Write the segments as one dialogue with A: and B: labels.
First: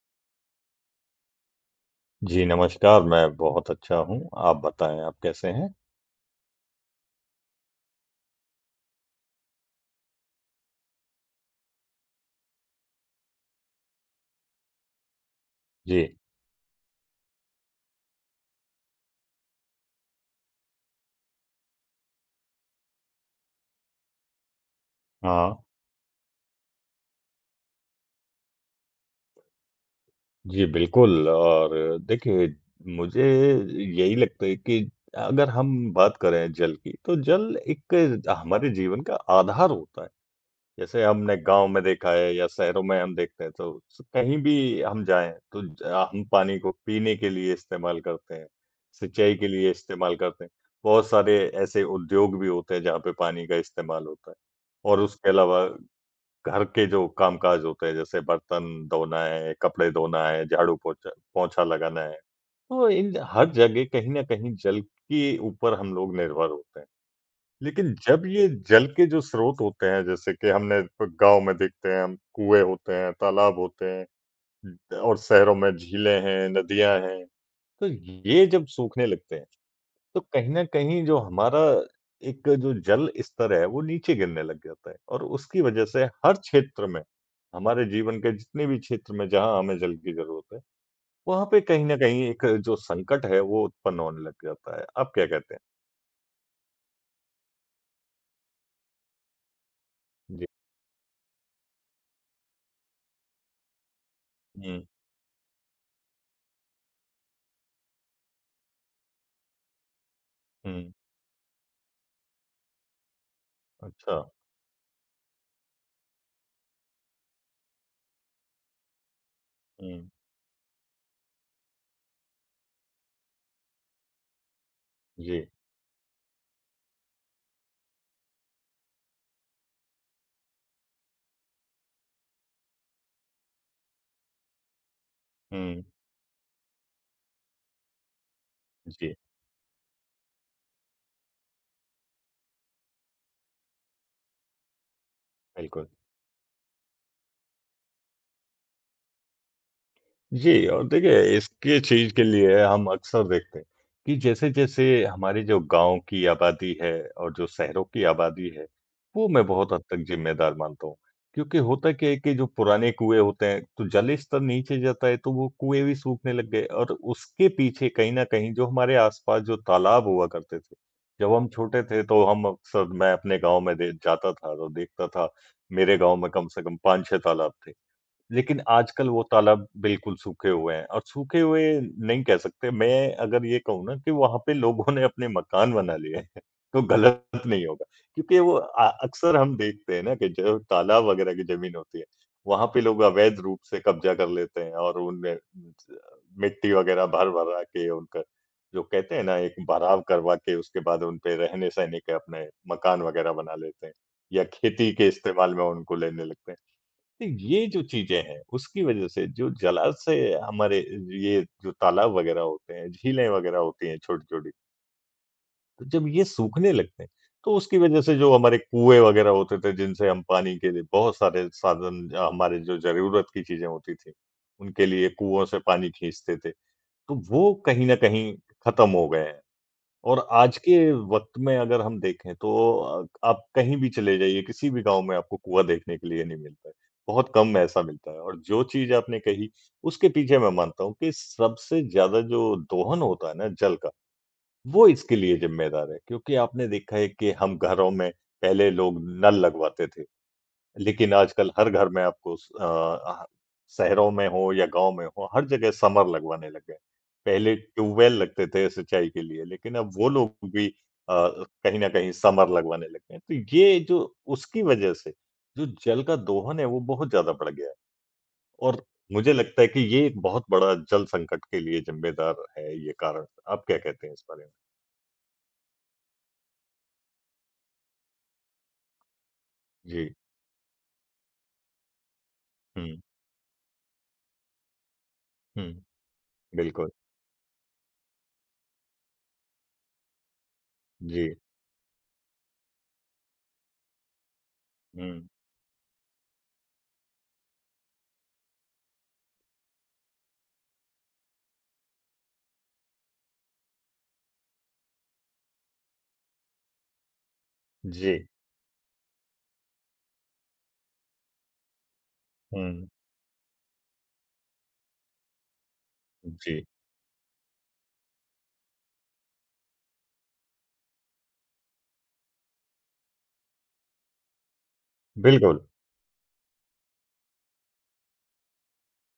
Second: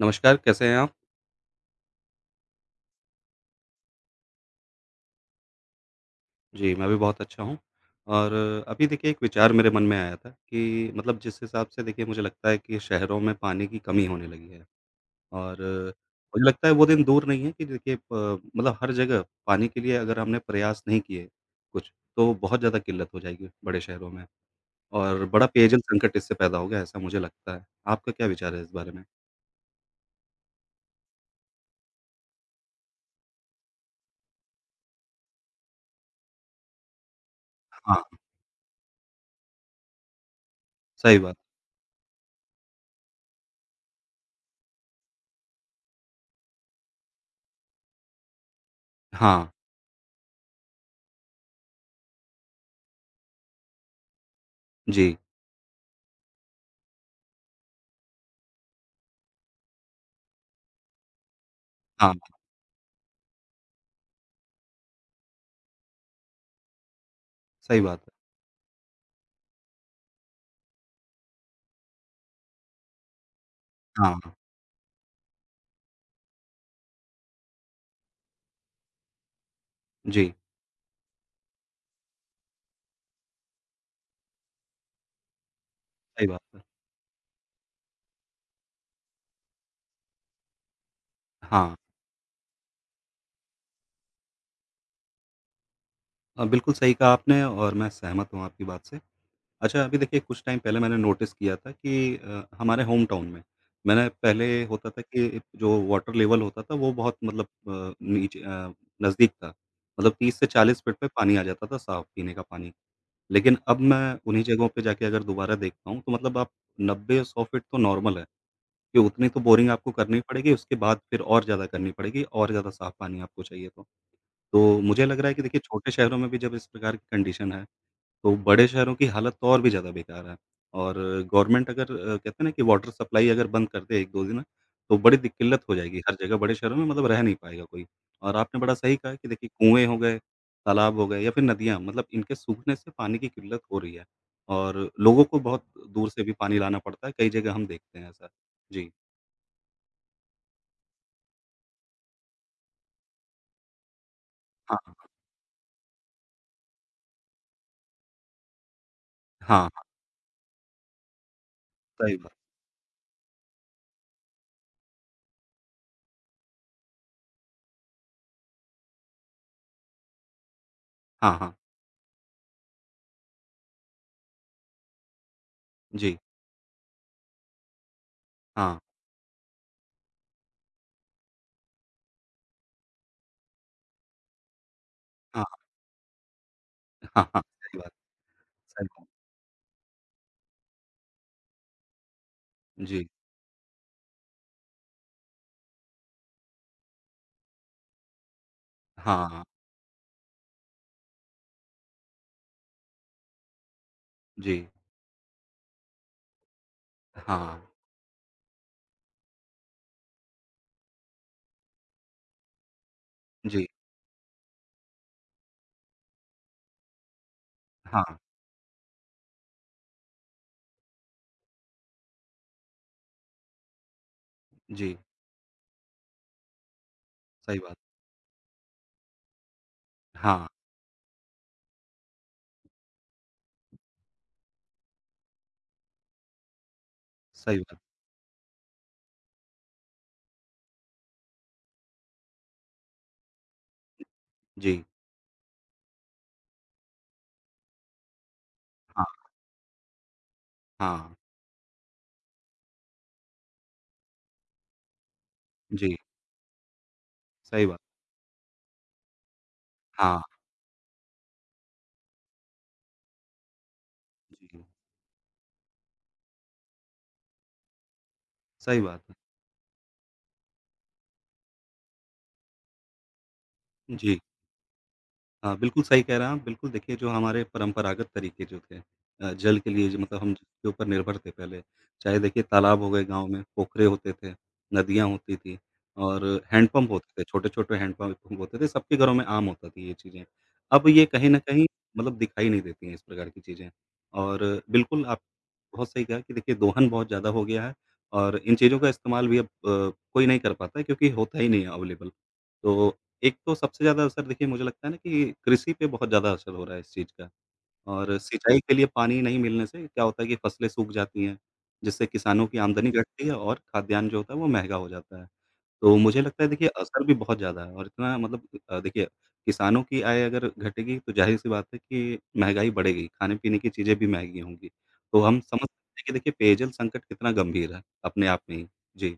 A: नमस्कार, कैसे हैं आप?
B: जी, नमस्कार, मैं बहुत अच्छा हूँ, आप बताएँ आप कैसे हैं?
A: जी, मैं भी बहुत अच्छा हूँ। और अभी देखिए एक विचार मेरे मन में आया था कि मतलब जिस हिसाब से देखिए मुझे लगता है कि शहरों में पानी की कमी होने लगी है। और
B: जी,
A: मुझे लगता है वो दिन दूर नहीं है कि देखिए प मतलब हर जगह पानी के लिए अगर हमने प्रयास नहीं किए कुछ, तो बहुत ज़्यादा किल्लत हो जाएगी बड़े शहरों में। और बड़ा
B: हाँ,
A: पेयजल संकट इससे पैदा होगा ऐसा मुझे लगता है। आपका क्या विचार है इस बारे में?
B: जी बिल्कुल और देखिए मुझे यही लगता है कि अगर हम बात करें जल की, तो जल एक
A: हाँ,
B: हमारे जीवन का आधार होता है। जैसे
A: सही
B: हमने
A: बात।
B: गाँव में देखा है या शहरों में हम देखते हैं तो कहीं भी हम जाएँ तो ज हम पानी को पीने के लिए इस्तेमाल करते हैं, सिंचाई
A: हाँ,
B: के लिए इस्तेमाल करते हैं। बहुत सारे ऐसे उद्योग भी होते हैं जहाँ पे पानी का इस्तेमाल होता है और
A: जी।
B: उसके अलावा घर के जो कामकाज होते हैं, जैसे बर्तन धोना है, कपड़े धोना है, झाड़ू पोछा पोंछा लगाना
A: हाँ,
B: है, तो इन हर जगह कहीं न कहीं जल के ऊपर हम लोग निर्भर होते हैं।
A: सही
B: लेकिन
A: बात है।
B: जब ये जल के जो स्रोत होते हैं, जैसे कि हमने गाँव में देखते हैं हम कुएँ होते हैं, तालाब होते
A: हाँ,
B: हैं और शहरों में झीलें हैं, नदियाँ हैं, तो ये जब सूखने लगते हैं तो
A: जी,
B: कहीं न कहीं जो हमारा एक जो जल स्तर है, वो नीचे गिरने लग जाता है और उसकी वजह से
A: सही
B: हर
A: बात है।
B: क्षेत्र में, हमारे जीवन के जितने भी क्षेत्र में जहाँ हमें जल की ज़रूरत है, वहाँ पे
A: हाँ।
B: कहीं न कहीं एक जो संकट है, वो उत्पन्न होने लग जाता है। आप क्या कहते हैं?
A: बिल्कुल सही कहा आपने और मैं सहमत हूँ आपकी बात से। अच्छा अभी देखिए कुछ
B: जी।
A: टाइम पहले मैंने नोटिस किया था कि हमारे होम टाउन में मैंने पहले
B: हुँ,
A: होता था कि जो वाटर लेवल होता था वो बहुत मतलब नीचे नज़दीक था। मतलब 30 से 40
B: हुँ।
A: फीट पे पानी आ जाता था साफ़ पीने का पानी। लेकिन अब मैं
B: अच्छा।
A: उन्हीं जगहों पे जाके अगर दोबारा देखता हूँ तो मतलब आप 90-100 फीट तो नॉर्मल है कि उतनी तो बोरिंग आपको
B: हुँ,
A: करनी पड़ेगी उसके बाद फिर और ज़्यादा करनी पड़ेगी और ज़्यादा साफ़ पानी आपको चाहिए तो। तो मुझे लग रहा है
B: जी।
A: कि देखिए छोटे शहरों में भी जब इस प्रकार की कंडीशन है, तो बड़े शहरों की हालत तो और भी ज़्यादा बेकार है। और गवर्नमेंट अगर कहते हैं ना कि वाटर सप्लाई अगर बंद कर दे 1-2 दिन, तो बड़ी दिक किल्लत हो
B: हुँ,
A: जाएगी हर जगह बड़े शहरों में मतलब रह नहीं पाएगा कोई। और आपने बड़ा सही
B: जी,
A: कहा कि देखिए कुएँ हो गए, तालाब हो गए या फिर नदियाँ मतलब इनके सूखने से पानी की किल्लत हो रही है। और लोगों को बहुत
B: बिल्कुल।
A: दूर से भी पानी लाना पड़ता है, कई जगह हम देखते हैं ऐसा। जी।
B: जी और देखिए इसके चीज के लिए हम अक्सर देखते हैं कि जैसे-जैसे
A: हाँ,
B: हमारी जो गाँव की आबादी है और जो शहरों की आबादी है, वो मैं
A: हाँ,
B: बहुत हद
A: हाँ,
B: तक ज़िम्मेदार मानता हूँ। क्योंकि होता क्या है
A: सही बात।
B: कि जो पुराने कुएँ होते हैं, तो जल स्तर नीचे जाता है तो वो कुएँ भी सूखने लग गए और उसके पीछे कहीं न कहीं जो हमारे आस-पास जो तालाब हुआ करते थे, जब
A: हाँ,
B: हम
A: हाँ।
B: छोटे थे तो हम अक्सर मैं अपने गाँव में दे जाता था तो देखता था, मेरे गाँव
A: जी।
B: में कम से कम 5-6 तालाब थे। लेकिन
A: हाँ,
B: आजकल वो तालाब बिल्कुल सूखे हुए हैं और सूखे हुए नहीं कह सकते मैं अगर ये कहूँ ना कि वहाँ पे लोगों ने अपने
A: हाँ, हाँ,
B: मकान बना लिए हैं तो गलत
A: हाँ, हाँ,
B: नहीं
A: सही
B: होगा
A: बात,
B: क्योंकि वो
A: सही बात।
B: अक्सर हम देखते हैं ना कि जो तालाब वगैरह की जमीन होती है वहां पे लोग
A: जी,
B: अवैध रूप से कब्जा कर लेते हैं और उनमें मिट्टी वगैरह भर भरा के उनका जो कहते हैं ना
A: हाँ,
B: एक भराव करवा के उसके बाद उनपे रहने सहने के अपने मकान वगैरह बना लेते हैं या
A: जी,
B: खेती के इस्तेमाल में उनको लेने लगते हैं तो
A: हाँ,
B: ये जो चीज़ें हैं, उसकी वज़ह से जो जलाशय हमारे ये जो तालाब वग़ैरह होते हैं, झीलें वग़ैरह
A: जी,
B: होती हैं छोटी-छोटी, तो जब ये सूखने लगते हैं, तो उसकी वज़ह से
A: हाँ,
B: जो हमारे कुएँ वग़ैरह होते थे, जिनसे हम पानी के लिए बहुत सारे साधन हमारे जो ज़रूरत की चीज़ें होती थी, उनके
A: जी,
B: लिए कुओं से पानी खींचते थे, तो वो
A: सही बात।
B: कहीं न कहीं खत्म हो गए हैं। और
A: हाँ,
B: आज के वक़्त में अगर हम देखें तो आप कहीं भी चले जाइए, किसी भी गाँव में आपको कुआँ देखने के लिए नहीं मिलता है। बहुत कम
A: सही बात।
B: ऐसा मिलता है और जो चीज़ आपने कही, उसके पीछे मैं मानता हूँ कि सबसे ज़्यादा जो दोहन होता है ना जल का,
A: जी,
B: वो इसके लिए ज़िम्मेदार है। क्योंकि आपने देखा है कि हम घरों में पहले लोग
A: हाँ,
B: नल लगवाते थे। लेकिन
A: हाँ,
B: आजकल हर घर में आपको ह शहरों में हो या गाँव में हो, हर जगह
A: जी,
B: समर लगवाने लग गए। पहले
A: सही बात।
B: ट्यूबवेल लगते थे सिंचाई के लिए, लेकिन अब वो
A: हाँ,
B: लोग भी कहीं न कहीं समर लगवाने लग गए हैं। तो ये जो उसकी
A: जी,
B: वजह से जो जल का दोहन है, वो बहुत ज़्यादा बढ़ गया है
A: सही
B: और
A: बात है।
B: मुझे लगता है कि ये एक बहुत बड़ा जल संकट के लिए ज़िम्मेदार है ये कारण। आप क्या कहते हैं
A: जी।
B: इस बारे में?
A: हाँ, बिल्कुल सही कह रहे हैं आप। बिल्कुल देखिए जो हमारे परंपरागत तरीके जो थे जल के लिए जो
B: जी।
A: मतलब हम जिसके ऊपर निर्भर थे पहले, चाहे देखिए तालाब हो
B: हुँ,
A: गए गाँव में, पोखरे होते थे, नदियाँ होती थी
B: हुँ,
A: और
B: बिल्कुल।
A: हैंडपंप होते थे, छोटे-छोटे हैंडपंप पंप होते थे, सबके घरों में आम होता थी ये चीज़ें। अब ये कहीं
B: जी।
A: न कहीं मतलब दिखाई नहीं देती हैं इस प्रकार की चीज़ें। और बिल्कुल
B: हुँ,
A: आप बहुत सही कहा कि देखिए दोहन बहुत ज़्यादा हो गया है और इन चीज़ों का इस्तेमाल भी अब कोई नहीं कर पाता है क्योंकि होता ही नहीं है अवेलेबल। तो एक तो सबसे ज़्यादा असर देखिए मुझे लगता है ना कि कृषि पे बहुत ज़्यादा असर हो रहा है इस चीज़ का।
B: जी।
A: और सिंचाई के लिए पानी नहीं मिलने से क्या होता है कि फसलें सूख जाती हैं, जिससे किसानों की
B: हुँ,
A: आमदनी घटती है और खाद्यान्न जो होता है वो महँगा हो जाता है। तो मुझे लगता है
B: जी,
A: देखिए असर भी बहुत ज़्यादा है और इतना मतलब देखिए किसानों की आय अगर घटेगी तो ज़ाहिर-सी बात है कि महँगाई बढ़ेगी, खाने-पीने की चीज़ें भी महँगी होंगी। तो हम
B: बिल्कुल।
A: समझ सकते हैं कि देखिए पेयजल संकट कितना गंभीर है अपने आप में ही। जी,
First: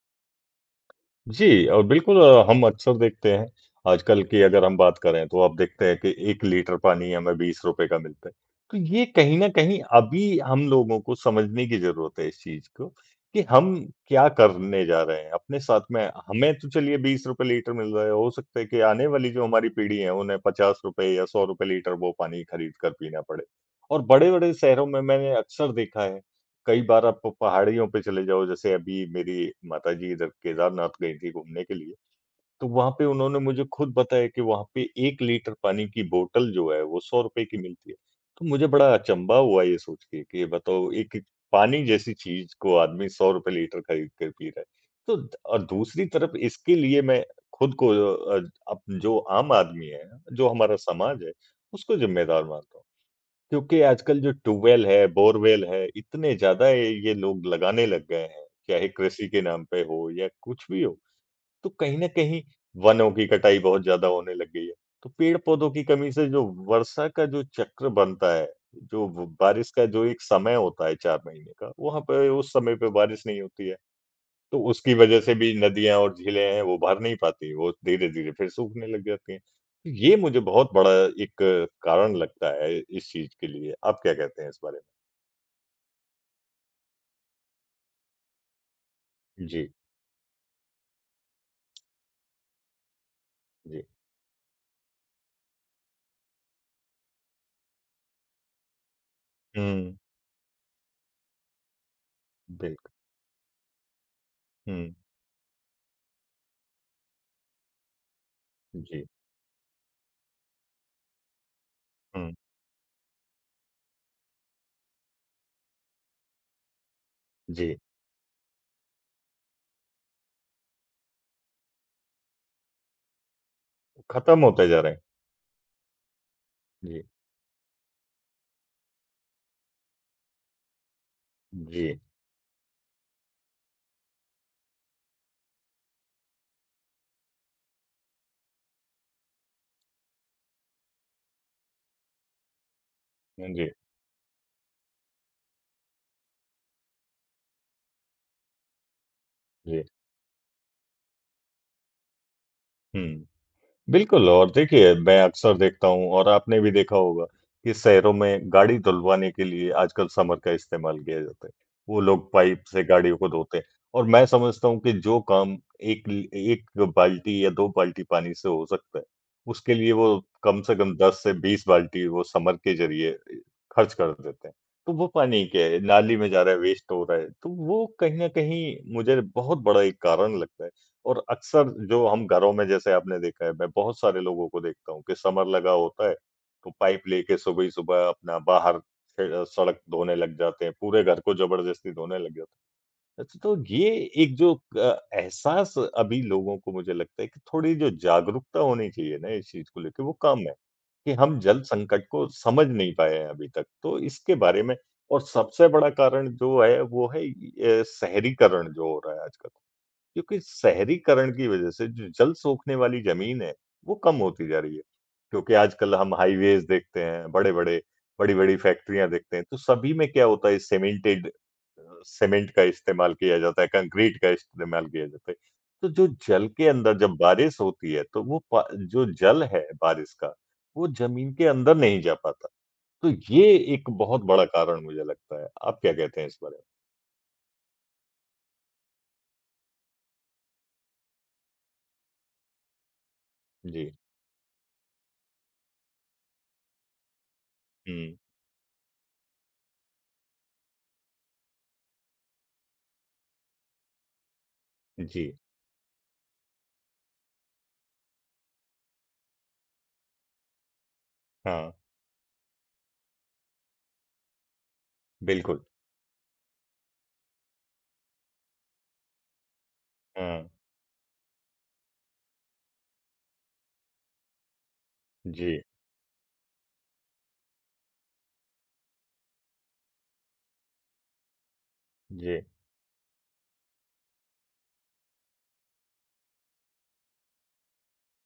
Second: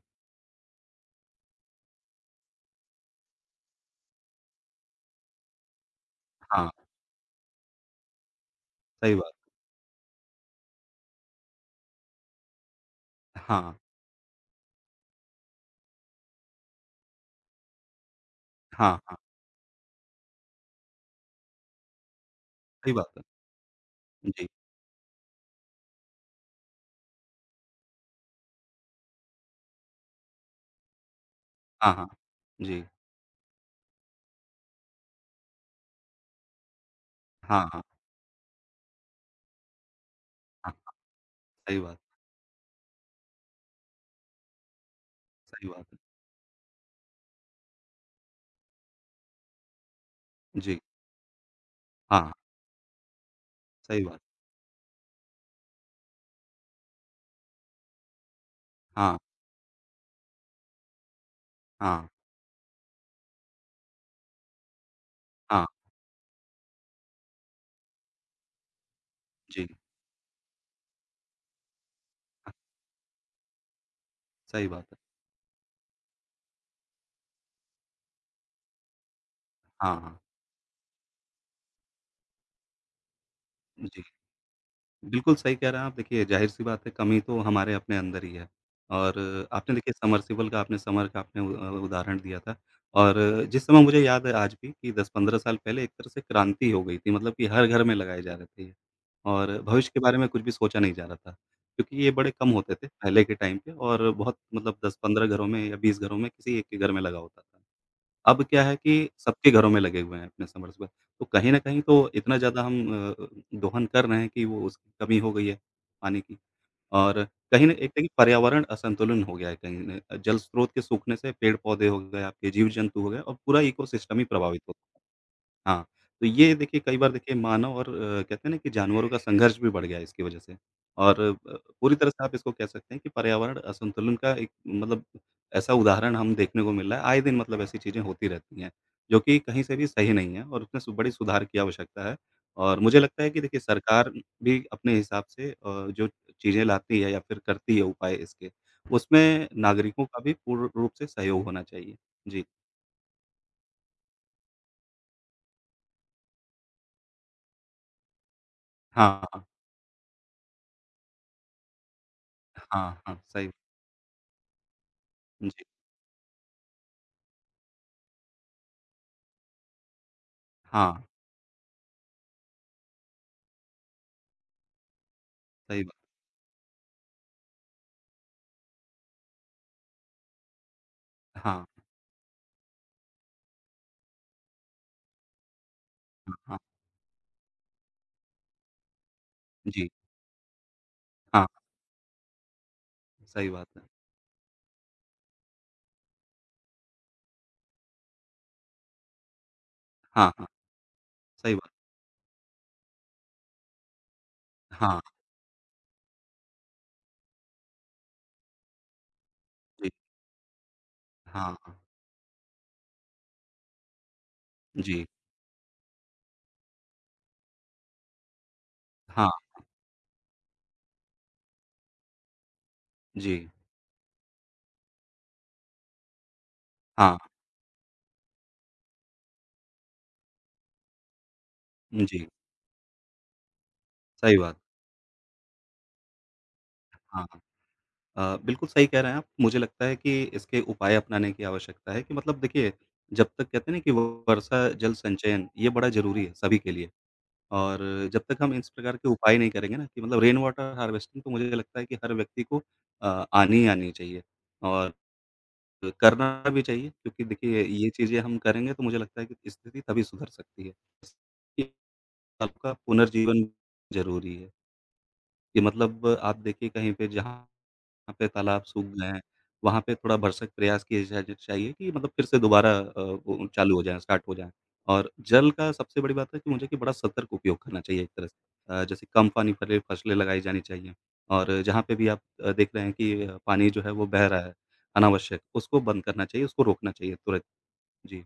B: जी और बिल्कुल हम अक्सर देखते हैं, आजकल की अगर हम बात करें तो आप देखते हैं कि 1
A: हाँ,
B: लीटर पानी हमें ₹20 का मिलता है। तो ये
A: सही बात।
B: कहीं न कहीं अभी हम लोगों को समझने की ज़रूरत है इस चीज़ को कि हम
A: हाँ,
B: क्या करने जा रहे हैं। अपने साथ में हमें तो चलिए ₹20 लीटर मिल रहा है, हो सकता है कि
A: हाँ,
B: आने
A: हाँ,
B: वाली जो हमारी पीढ़ी है उन्हें ₹50 या ₹100 लीटर वो पानी खरीद कर
A: सही बात
B: पीना
A: है।
B: पड़े। और
A: जी,
B: बड़े-बड़े शहरों में मैंने अक्सर देखा है कई बार आप पहाड़ियों पे चले जाओ, जैसे अभी मेरी माताजी इधर केदारनाथ गई थी घूमने के लिए,
A: हाँ, हाँ।
B: तो
A: जी।
B: वहाँ पे उन्होंने मुझे खुद बताया कि वहाँ पे 1 लीटर पानी की बोतल जो है, वो ₹100 की
A: हाँ, हाँ,
B: मिलती है। तो मुझे बड़ा अचंभा हुआ ये सोच के कि ये
A: हाँ।
B: बताओ एक एक
A: सही
B: पानी
A: बात,
B: जैसी चीज़ को आदमी ₹100 लीटर खरीद कर पी रहा है। तो द और
A: सही बात है।
B: दूसरी तरफ इसके लिए मैं खुद को अ, अब जो आम आदमी है, जो हमारा
A: जी।
B: समाज है, उसको
A: हाँ,
B: ज़िम्मेदार मानता हूँ। क्योंकि
A: सही
B: आजकल
A: बात।
B: जो ट्यूबवेल है, बोरवेल है, इतने ज़्यादा ये लोग लगाने लग गए हैं, चाहे
A: हाँ,
B: कृषि के नाम पे हो या कुछ भी हो। तो कहीं न
A: हाँ,
B: कहीं वनों की कटाई बहुत ज़्यादा होने लग गई है। तो
A: हाँ।
B: पेड़-पौधों की कमी से जो वर्षा का जो चक्र बनता है, जो व
A: जी।
B: बारिश का जो एक समय होता है 4 महीने का, वहाँ पे उस
A: हाँ,
B: समय पे बारिश नहीं होती है। तो
A: सही बात
B: उसकी
A: है।
B: वजह से भी नदियाँ और झीलें हैं वो भर नहीं पाती, वो धीरे-धीरे फिर सूखने लग जाती हैं। तो
A: हाँ,
B: ये
A: हाँ।
B: मुझे बहुत बड़ा एक कारण लगता है इस चीज़ के लिए। आप
A: जी।
B: क्या कहते हैं इस बारे
A: बिल्कुल सही कह रहे हैं आप। देखिए, ज़ाहिर-सी बात है कमी तो हमारे अपने अंदर ही है। और
B: में? जी,
A: आपने देखिए समरसिबल का आपने समर का आपने उदाहरण दिया था। और जिस समय
B: जी।
A: मुझे याद है आज भी कि 10-15 साल पहले एक तरह से क्रांति हो गई थी मतलब कि हर घर में लगाए जा रहे थे ये। और भविष्य
B: हुँ,
A: के बारे में कुछ भी सोचा नहीं जा रहा था क्योंकि ये बड़े कम होते थे
B: बिल्कुल।
A: पहले के टाइम पे और बहुत मतलब
B: हुँ,
A: 10-15 घरों में या 20 घरों में किसी एक के घर में लगा होता था। अब क्या है कि
B: जी,
A: सबके घरों में लगे हुए हैं अपने सबमर्सिबल, तो कहीं न कहीं तो
B: हुँ,
A: इतना ज़्यादा हम दोहन कर रहे हैं कि वो उसकी कमी हो गई है पानी की। और कहीं न
B: जी।
A: एक देखिए पर्यावरण असंतुलन हो गया है कहीं न जल स्रोत के सूखने से पेड़-पौधे हो गए आपके, जीव-जंतु हो गए और पूरा इकोसिस्टम ही
B: खत्म
A: प्रभावित
B: होते
A: हो
B: जा रहे हैं।
A: गया। हाँ, तो ये देखिए कई
B: जी,
A: बार देखिए मानव और कहते हैं ना कि जानवरों का संघर्ष भी बढ़ गया है इसकी वजह से। और पूरी
B: जी,
A: तरह से आप इसको कह सकते हैं कि पर्यावरण असंतुलन का एक मतलब ऐसा उदाहरण हम देखने को मिल रहा है, आए दिन मतलब ऐसी चीज़ें होती रहती हैं, जो कि कहीं से भी सही नहीं है और उसमें सु बड़ी सुधार की आवश्यकता है। और मुझे लगता है कि
B: हाँ
A: देखिए
B: जी,
A: सरकार भी अपने हिसाब से जो चीज़ें लाती है या फिर करती है उपाय इसके, उसमें
B: जी।
A: नागरिकों का भी पूर्ण रूप से सहयोग होना चाहिए। जी।
B: हुँ। बिल्कुल और देखिए मैं अक्सर देखता हूँ और आपने भी देखा होगा कि शहरों में गाड़ी
A: हाँ,
B: धुलवाने के
A: हाँ,
B: लिए आजकल समर का इस्तेमाल किया जाता है। वो लोग पाइप से
A: हाँ,
B: गाड़ियों
A: हाँ,
B: को
A: सही।
B: धोते हैं और मैं समझता हूँ कि जो काम
A: जी,
B: एक बाल्टी या दो बाल्टी पानी से हो सकता है उसके लिए वो कम से कम
A: हाँ।
B: 10 से 20 बाल्टी वो समर के जरिए खर्च कर देते हैं तो वो पानी क्या है
A: सही बात
B: नाली में जा रहा है वेस्ट हो रहा है तो वो कहीं ना कहीं मुझे बहुत बड़ा एक कारण लगता है और
A: है। हाँ,
B: अक्सर जो हम घरों में जैसे आपने देखा है, मैं बहुत सारे लोगों को देखता हूँ कि समर लगा होता है,
A: हाँ, हाँ।
B: तो पाइप लेके सुबह-सुबह अपना बाहर सड़क
A: जी,
B: धोने लग जाते हैं, पूरे घर को
A: हाँ,
B: ज़बरदस्ती धोने लग जाते हैं। अच्छा
A: सही
B: तो
A: बात है।
B: ये एक जो एहसास अभी लोगों को मुझे लगता है कि थोड़ी जो जागरूकता होनी चाहिए ना इस चीज़ को लेके वो
A: हाँ,
B: कम
A: हाँ,
B: है, कि हम
A: सही
B: जल
A: बात
B: संकट को समझ नहीं पाए हैं अभी तक। तो इसके बारे में
A: है। हाँ,
B: और सबसे बड़ा कारण जो है वो है शहरीकरण जो हो रहा है आजकल।
A: जी,
B: क्योंकि शहरीकरण की
A: हाँ,
B: वजह से जो जल सोखने वाली ज़मीन है, वो कम होती जा रही है।
A: जी,
B: क्योंकि आजकल हम हाइवेज़ देखते हैं, बड़े-बड़े बड़ी-बड़ी फैक्ट्रियाँ देखते
A: हाँ,
B: हैं, तो सभी में क्या होता है सीमेंट का इस्तेमाल
A: जी,
B: किया जाता है, कंक्रीट का इस्तेमाल किया जाता है। तो जो जल के अंदर जब
A: हाँ,
B: बारिश होती है, तो वो प जो जल है बारिश का, वो ज़मीन के अंदर नहीं जा
A: जी,
B: पाता। तो ये एक बहुत
A: सही
B: बड़ा
A: बात है।
B: कारण मुझे लगता है। आप क्या कहते हैं इस बारे
A: हाँ, बिल्कुल सही कह रहे हैं आप। मुझे लगता है कि इसके उपाय अपनाने की आवश्यकता है कि मतलब देखिए, जब तक कहते
B: में?
A: हैं ना
B: जी।
A: कि वर्षा जल संचयन ये बड़ा ज़रूरी है सभी के लिए। और
B: हुँ।
A: जब तक हम इस प्रकार के उपाय नहीं करेंगे ना कि मतलब रेन वाटर हार्वेस्टिंग तो मुझे लगता है कि हर व्यक्ति को आनी ही आनी चाहिए और
B: जी।
A: करना भी चाहिए क्योंकि देखिए ये चीज़ें हम करेंगे तो मुझे लगता है कि स्थिति तभी सुधर सकती है।
B: हाँ,
A: कि आपका पुनर्जीवन ज़रूरी है, कि
B: बिल्कुल।
A: मतलब आप देखिए कहीं पे जहाँ यहाँ पे तालाब सूख गए हैं, वहाँ पे थोड़ा
B: हाँ।
A: भरसक प्रयास किए जा जा चाहिए कि मतलब फिर से दोबारा वो चालू हो जाएँ, स्टार्ट हो जाएँ। और जल
B: जी,
A: का सबसे बड़ी बात है कि मुझे कि बड़ा सतर्क उपयोग करना चाहिए एक तरह से। जैसे कम पानी वाली फसलें लगाई जानी चाहिए। और जहाँ पे भी आप
B: जी।
A: देख रहे हैं कि पानी जो है वो बह रहा है अनावश्यक, उसको बंद करना चाहिए, उसको रोकना चाहिए तुरंत। जी।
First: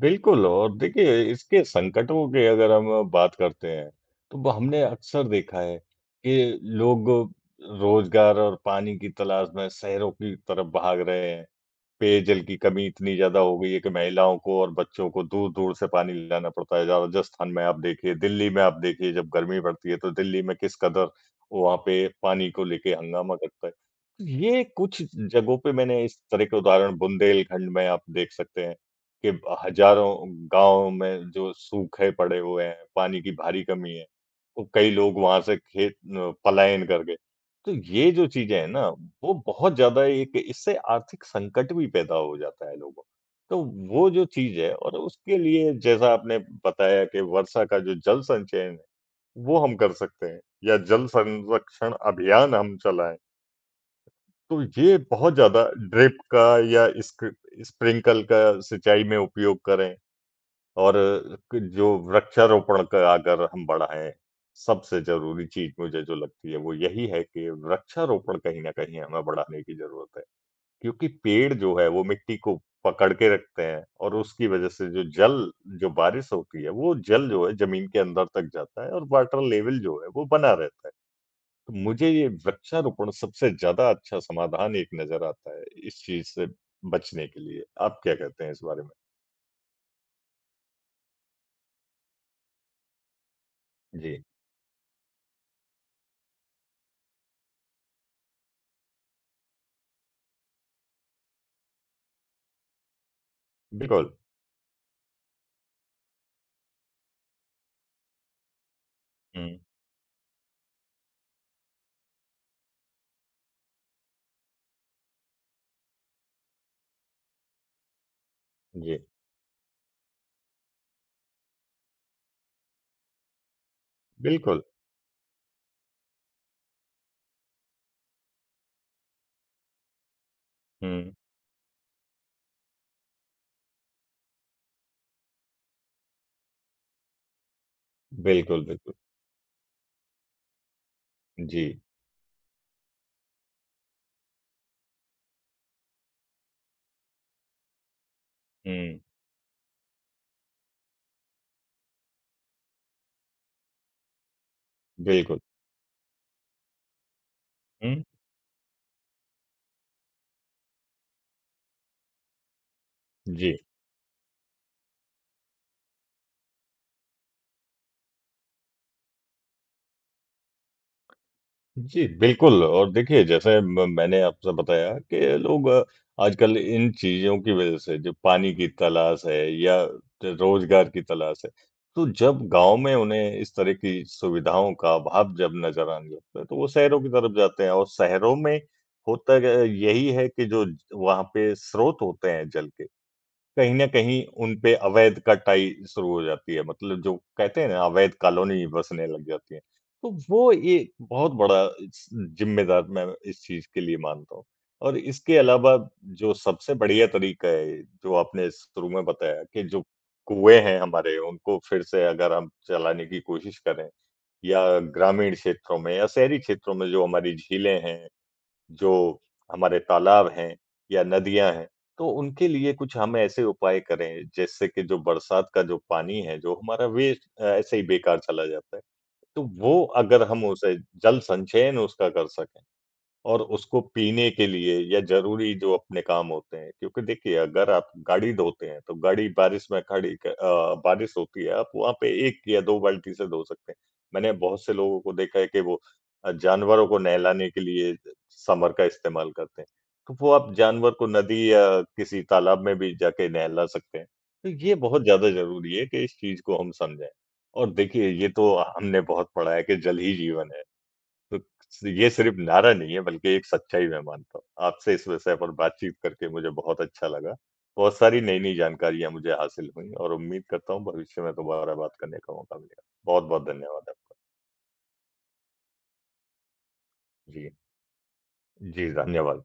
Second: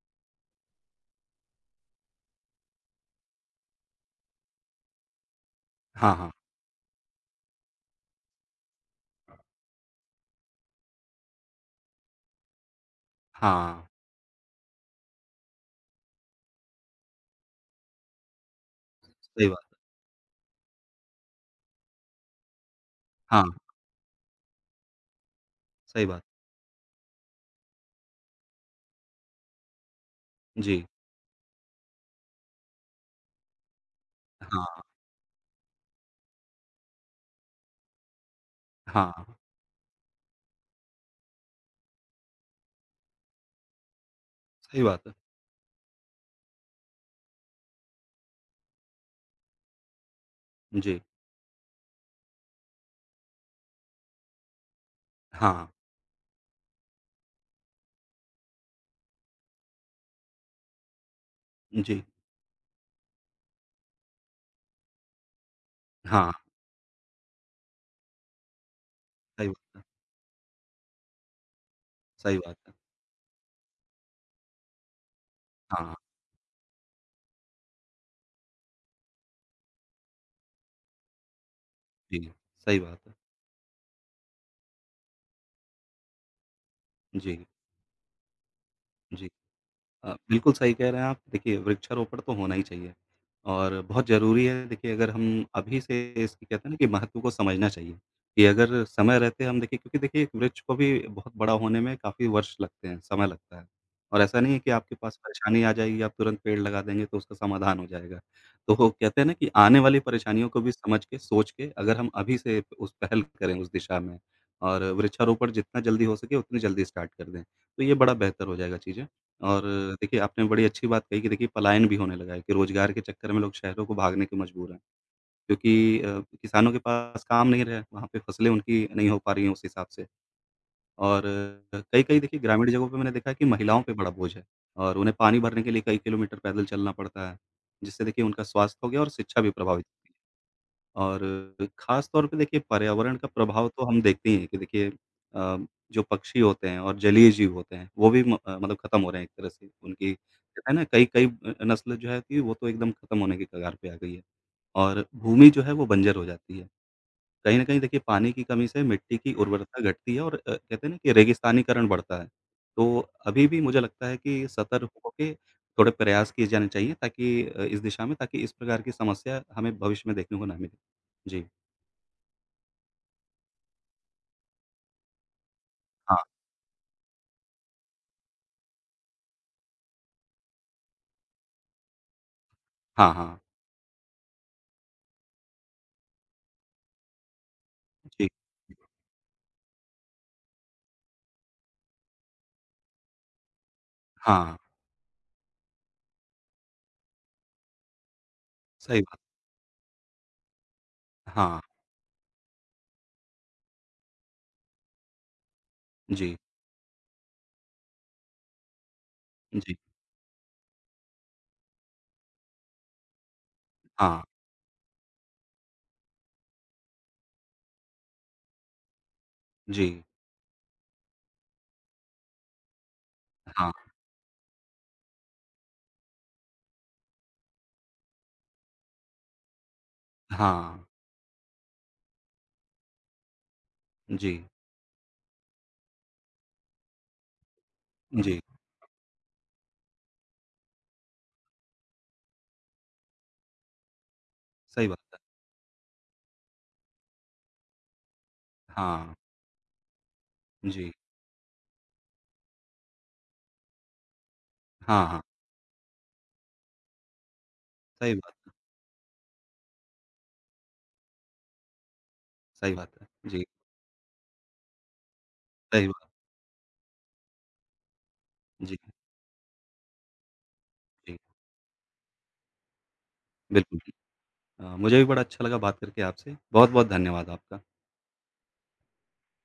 B: बिल्कुल और देखिए इसके संकटों की अगर हम बात करते हैं, तो वो हमने अक्सर देखा है
A: हाँ, हाँ।
B: कि लोग रोज़गार और पानी की तलाश में शहरों की तरफ भाग रहे हैं। पेयजल की कमी इतनी ज़्यादा हो गई है
A: हाँ,
B: कि महिलाओं को और बच्चों को दूर-दूर से पानी लाना पड़ता है। राजस्थान में आप देखिए, दिल्ली में आप देखिए जब
A: सही
B: गर्मी
A: बात है।
B: पड़ती है तो दिल्ली में किस कदर वहाँ पे पानी को लेके हंगामा
A: हाँ,
B: करता है। ये कुछ जगहों पे मैंने
A: सही
B: इस
A: बात।
B: तरह के उदाहरण बुंदेलखंड में आप देख सकते हैं कि हज़ारों
A: जी।
B: गाँव में जो सूखे पड़े हुए हैं, पानी की भारी कमी है, तो
A: हाँ,
B: कई लोग वहाँ से पलायन कर गए। तो ये जो चीज़ें हैं ना,
A: हाँ,
B: वो बहुत ज़्यादा एक इससे आर्थिक संकट भी पैदा हो जाता है लोगों को। तो वो जो चीज़ है
A: सही
B: और
A: बात है।
B: उसके लिए जैसा आपने बताया कि वर्षा का जो जल संचयन है, वो हम कर सकते हैं या
A: जी।
B: जल संरक्षण अभियान हम चलाएँ। तो ये बहुत ज़्यादा
A: हाँ,
B: ड्रिप का या स्क्रि स्प्रिंकल का सिंचाई में उपयोग करें। और क जो
A: जी।
B: वृक्षारोपण का अगर हम बढ़ाएँ, सबसे ज़रूरी चीज़ मुझे जो
A: हाँ,
B: लगती है, वो यही है कि वृक्षारोपण कहीं न कहीं हमें
A: सही
B: बढ़ाने की
A: बात है।
B: ज़रूरत है। क्योंकि पेड़ जो है, वो मिट्टी
A: सही
B: को
A: बात है।
B: पकड़ के रखते हैं और उसकी वजह से जो जल
A: हाँ,
B: जो
A: हाँ,
B: बारिश होती है, वो जल जो है ज़मीन के अंदर तक जाता है और वाटर लेवल जो है, वो बना रहता है। तो मुझे
A: जी,
B: ये
A: सही बात
B: वृक्षारोपण
A: है।
B: सबसे ज़्यादा अच्छा समाधान एक नज़र आता है, इस चीज़ से बचने के
A: जी,
B: लिए। आप क्या कहते हैं इस बारे में?
A: जी। बिल्कुल सही कह रहे हैं आप। देखिए, वृक्षारोपण तो होना ही चाहिए और बहुत
B: जी,
A: ज़रूरी है देखिए अगर हम अभी से इसकी कहते हैं ना कि महत्व को समझना चाहिए, कि अगर समय रहते हम देखिए क्योंकि देखिए एक वृक्ष को भी बहुत बड़ा होने में काफ़ी वर्ष लगते हैं, समय लगता है।
B: बिल्कुल।
A: और ऐसा नहीं है कि आपके पास परेशानी आ जाएगी, आप तुरंत पेड़ लगा देंगे तो उसका समाधान हो जाएगा। तो वो कहते हैं ना कि
B: हुँ,
A: आने वाली परेशानियों को भी समझ के, सोच के अगर हम अभी से उस पहल करें उस दिशा में और वृक्षारोपण जितना जल्दी हो सके उतनी जल्दी स्टार्ट कर दें, तो ये बड़ा बेहतर हो जाएगा
B: जी।
A: चीज़ें। और देखिए, आपने बड़ी अच्छी बात कही कि देखिए पलायन भी होने लगा है कि रोज़गार के चक्कर में लोग शहरों को भागने के
B: बिल्कुल।
A: मजबूर हैं क्योंकि किसानों के पास काम नहीं रहा है, वहाँ पे फसलें उनकी नहीं हो पा रही हैं उस हिसाब से।
B: हुँ,
A: और कई-कई देखिए ग्रामीण जगहों पे मैंने देखा है कि महिलाओं पे बड़ा बोझ है और उन्हें पानी भरने के लिए कई किलोमीटर पैदल चलना पड़ता है, जिससे देखिए उनका
B: बिल्कुल,
A: स्वास्थ्य हो
B: बिल्कुल।
A: गया और शिक्षा भी प्रभावित हुई। और
B: जी।
A: ख़ास तौर पे देखिए पर्यावरण का प्रभाव तो हम देखते ही हैं कि देखिए अ, जो पक्षी होते हैं और जलीय जीव होते हैं वो भी मतलब
B: हुँ,
A: ख़त्म हो रहे हैं एक तरह से। उनकी कहते हैं ना कई कई नस्ल जो है कि वो तो एकदम ख़त्म होने के कगार पे आ गई है। और
B: बिल्कुल।
A: भूमि जो है वो बंजर हो जाती है। कहीं न कहीं
B: हुँ,
A: देखिए पानी की कमी से मिट्टी की उर्वरता घटती है और कहते हैं ना कि रेगिस्तानीकरण बढ़ता है। तो अभी
B: जी।
A: भी मुझे लगता है कि सतर्क होके थोड़े प्रयास किए जाने चाहिए ताकि इस दिशा में ताकि इस प्रकार की समस्या हमें भविष्य में देखने को ना मिले। जी।
B: जी, बिल्कुल और देखिए जैसे म मैंने आपसे बताया कि लोग
A: हाँ,
B: आजकल इन चीज़ों की वज़ह से जो पानी की तलाश है या रोज़गार की तलाश है, तो जब गाँव में
A: हाँ,
B: उन्हें
A: हाँ।
B: इस तरह की सुविधाओं का अभाव जब नज़र आने लगता है, तो वो शहरों की तरफ जाते हैं और
A: जी,
B: शहरों में होता ग यही है कि जो वहाँ पे स्रोत होते हैं जल के कहीं न कहीं उन
A: हाँ,
B: पे अवैध कटाई शुरू हो जाती है, मतलब जो कहते हैं ना अवैध कॉलोनी
A: सही
B: बसने
A: बात।
B: लग जाती है। तो वो एक बहुत
A: हाँ,
B: बड़ा इस ज़िम्मेदार मैं इस चीज़ के लिए मानता हूँ। और इसके अलावा जो
A: जी,
B: सबसे बढ़िया तरीका है, जो आपने शुरू में बताया कि
A: जी,
B: जो कुएँ हैं हमारे उनको फिर से अगर हम चलाने की कोशिश करें
A: हाँ,
B: या ग्रामीण क्षेत्रों में या शहरी क्षेत्रों में जो हमारी झीलें हैं जो हमारे
A: जी,
B: तालाब हैं या नदियाँ हैं, तो उनके लिए कुछ हम ऐसे
A: हाँ,
B: उपाय करें, जिससे कि जो बरसात का जो पानी है, जो हमारा ऐसे ही बेकार चला जाता है। तो वो अगर हम उसे
A: हाँ,
B: जल संचयन उसका कर सकें, और उसको पीने
A: जी,
B: के लिए या ज़रूरी जो अपने काम होते हैं, क्योंकि देखिए अगर आप गाड़ी
A: जी,
B: धोते हैं, तो गाड़ी बारिश में बारिश होती है, आप वहाँ पे 1 या 2 बाल्टी से धो सकते हैं। मैंने बहुत से
A: सही
B: लोगों को
A: बात है।
B: देखा है कि वो जानवरों को नहलाने के लिए समर का
A: हाँ,
B: इस्तेमाल करते हैं। तो वो आप जानवर
A: जी,
B: को नदी या किसी तालाब में भी जाके नहला सकते हैं। तो ये बहुत
A: हाँ, हाँ,
B: ज़्यादा ज़रूरी है कि इस चीज़ को हम समझें। और देखिए
A: सही
B: ये
A: बात है,
B: तो हमने बहुत पढ़ा है कि जल ही जीवन है। तो ये सिर्फ़ नारा
A: सही
B: नहीं है
A: बात है।
B: बल्कि
A: जी,
B: एक सच्चाई मैं मानता हूँ। आपसे इस विषय पर
A: सही
B: बातचीत
A: बात।
B: करके मुझे बहुत अच्छा लगा। बहुत सारी नई-नई
A: जी,
B: जानकारियाँ मुझे हासिल हुईं और उम्मीद करता हूँ
A: जी,
B: भविष्य में दोबारा बात करने का मौका मिलेगा। बहुत-बहुत
A: बिल्कुल।
B: धन्यवाद आपका।
A: मुझे भी बड़ा अच्छा लगा बात करके आपसे। बहुत-बहुत धन्यवाद
B: जी।
A: आपका।
B: जी, धन्यवाद।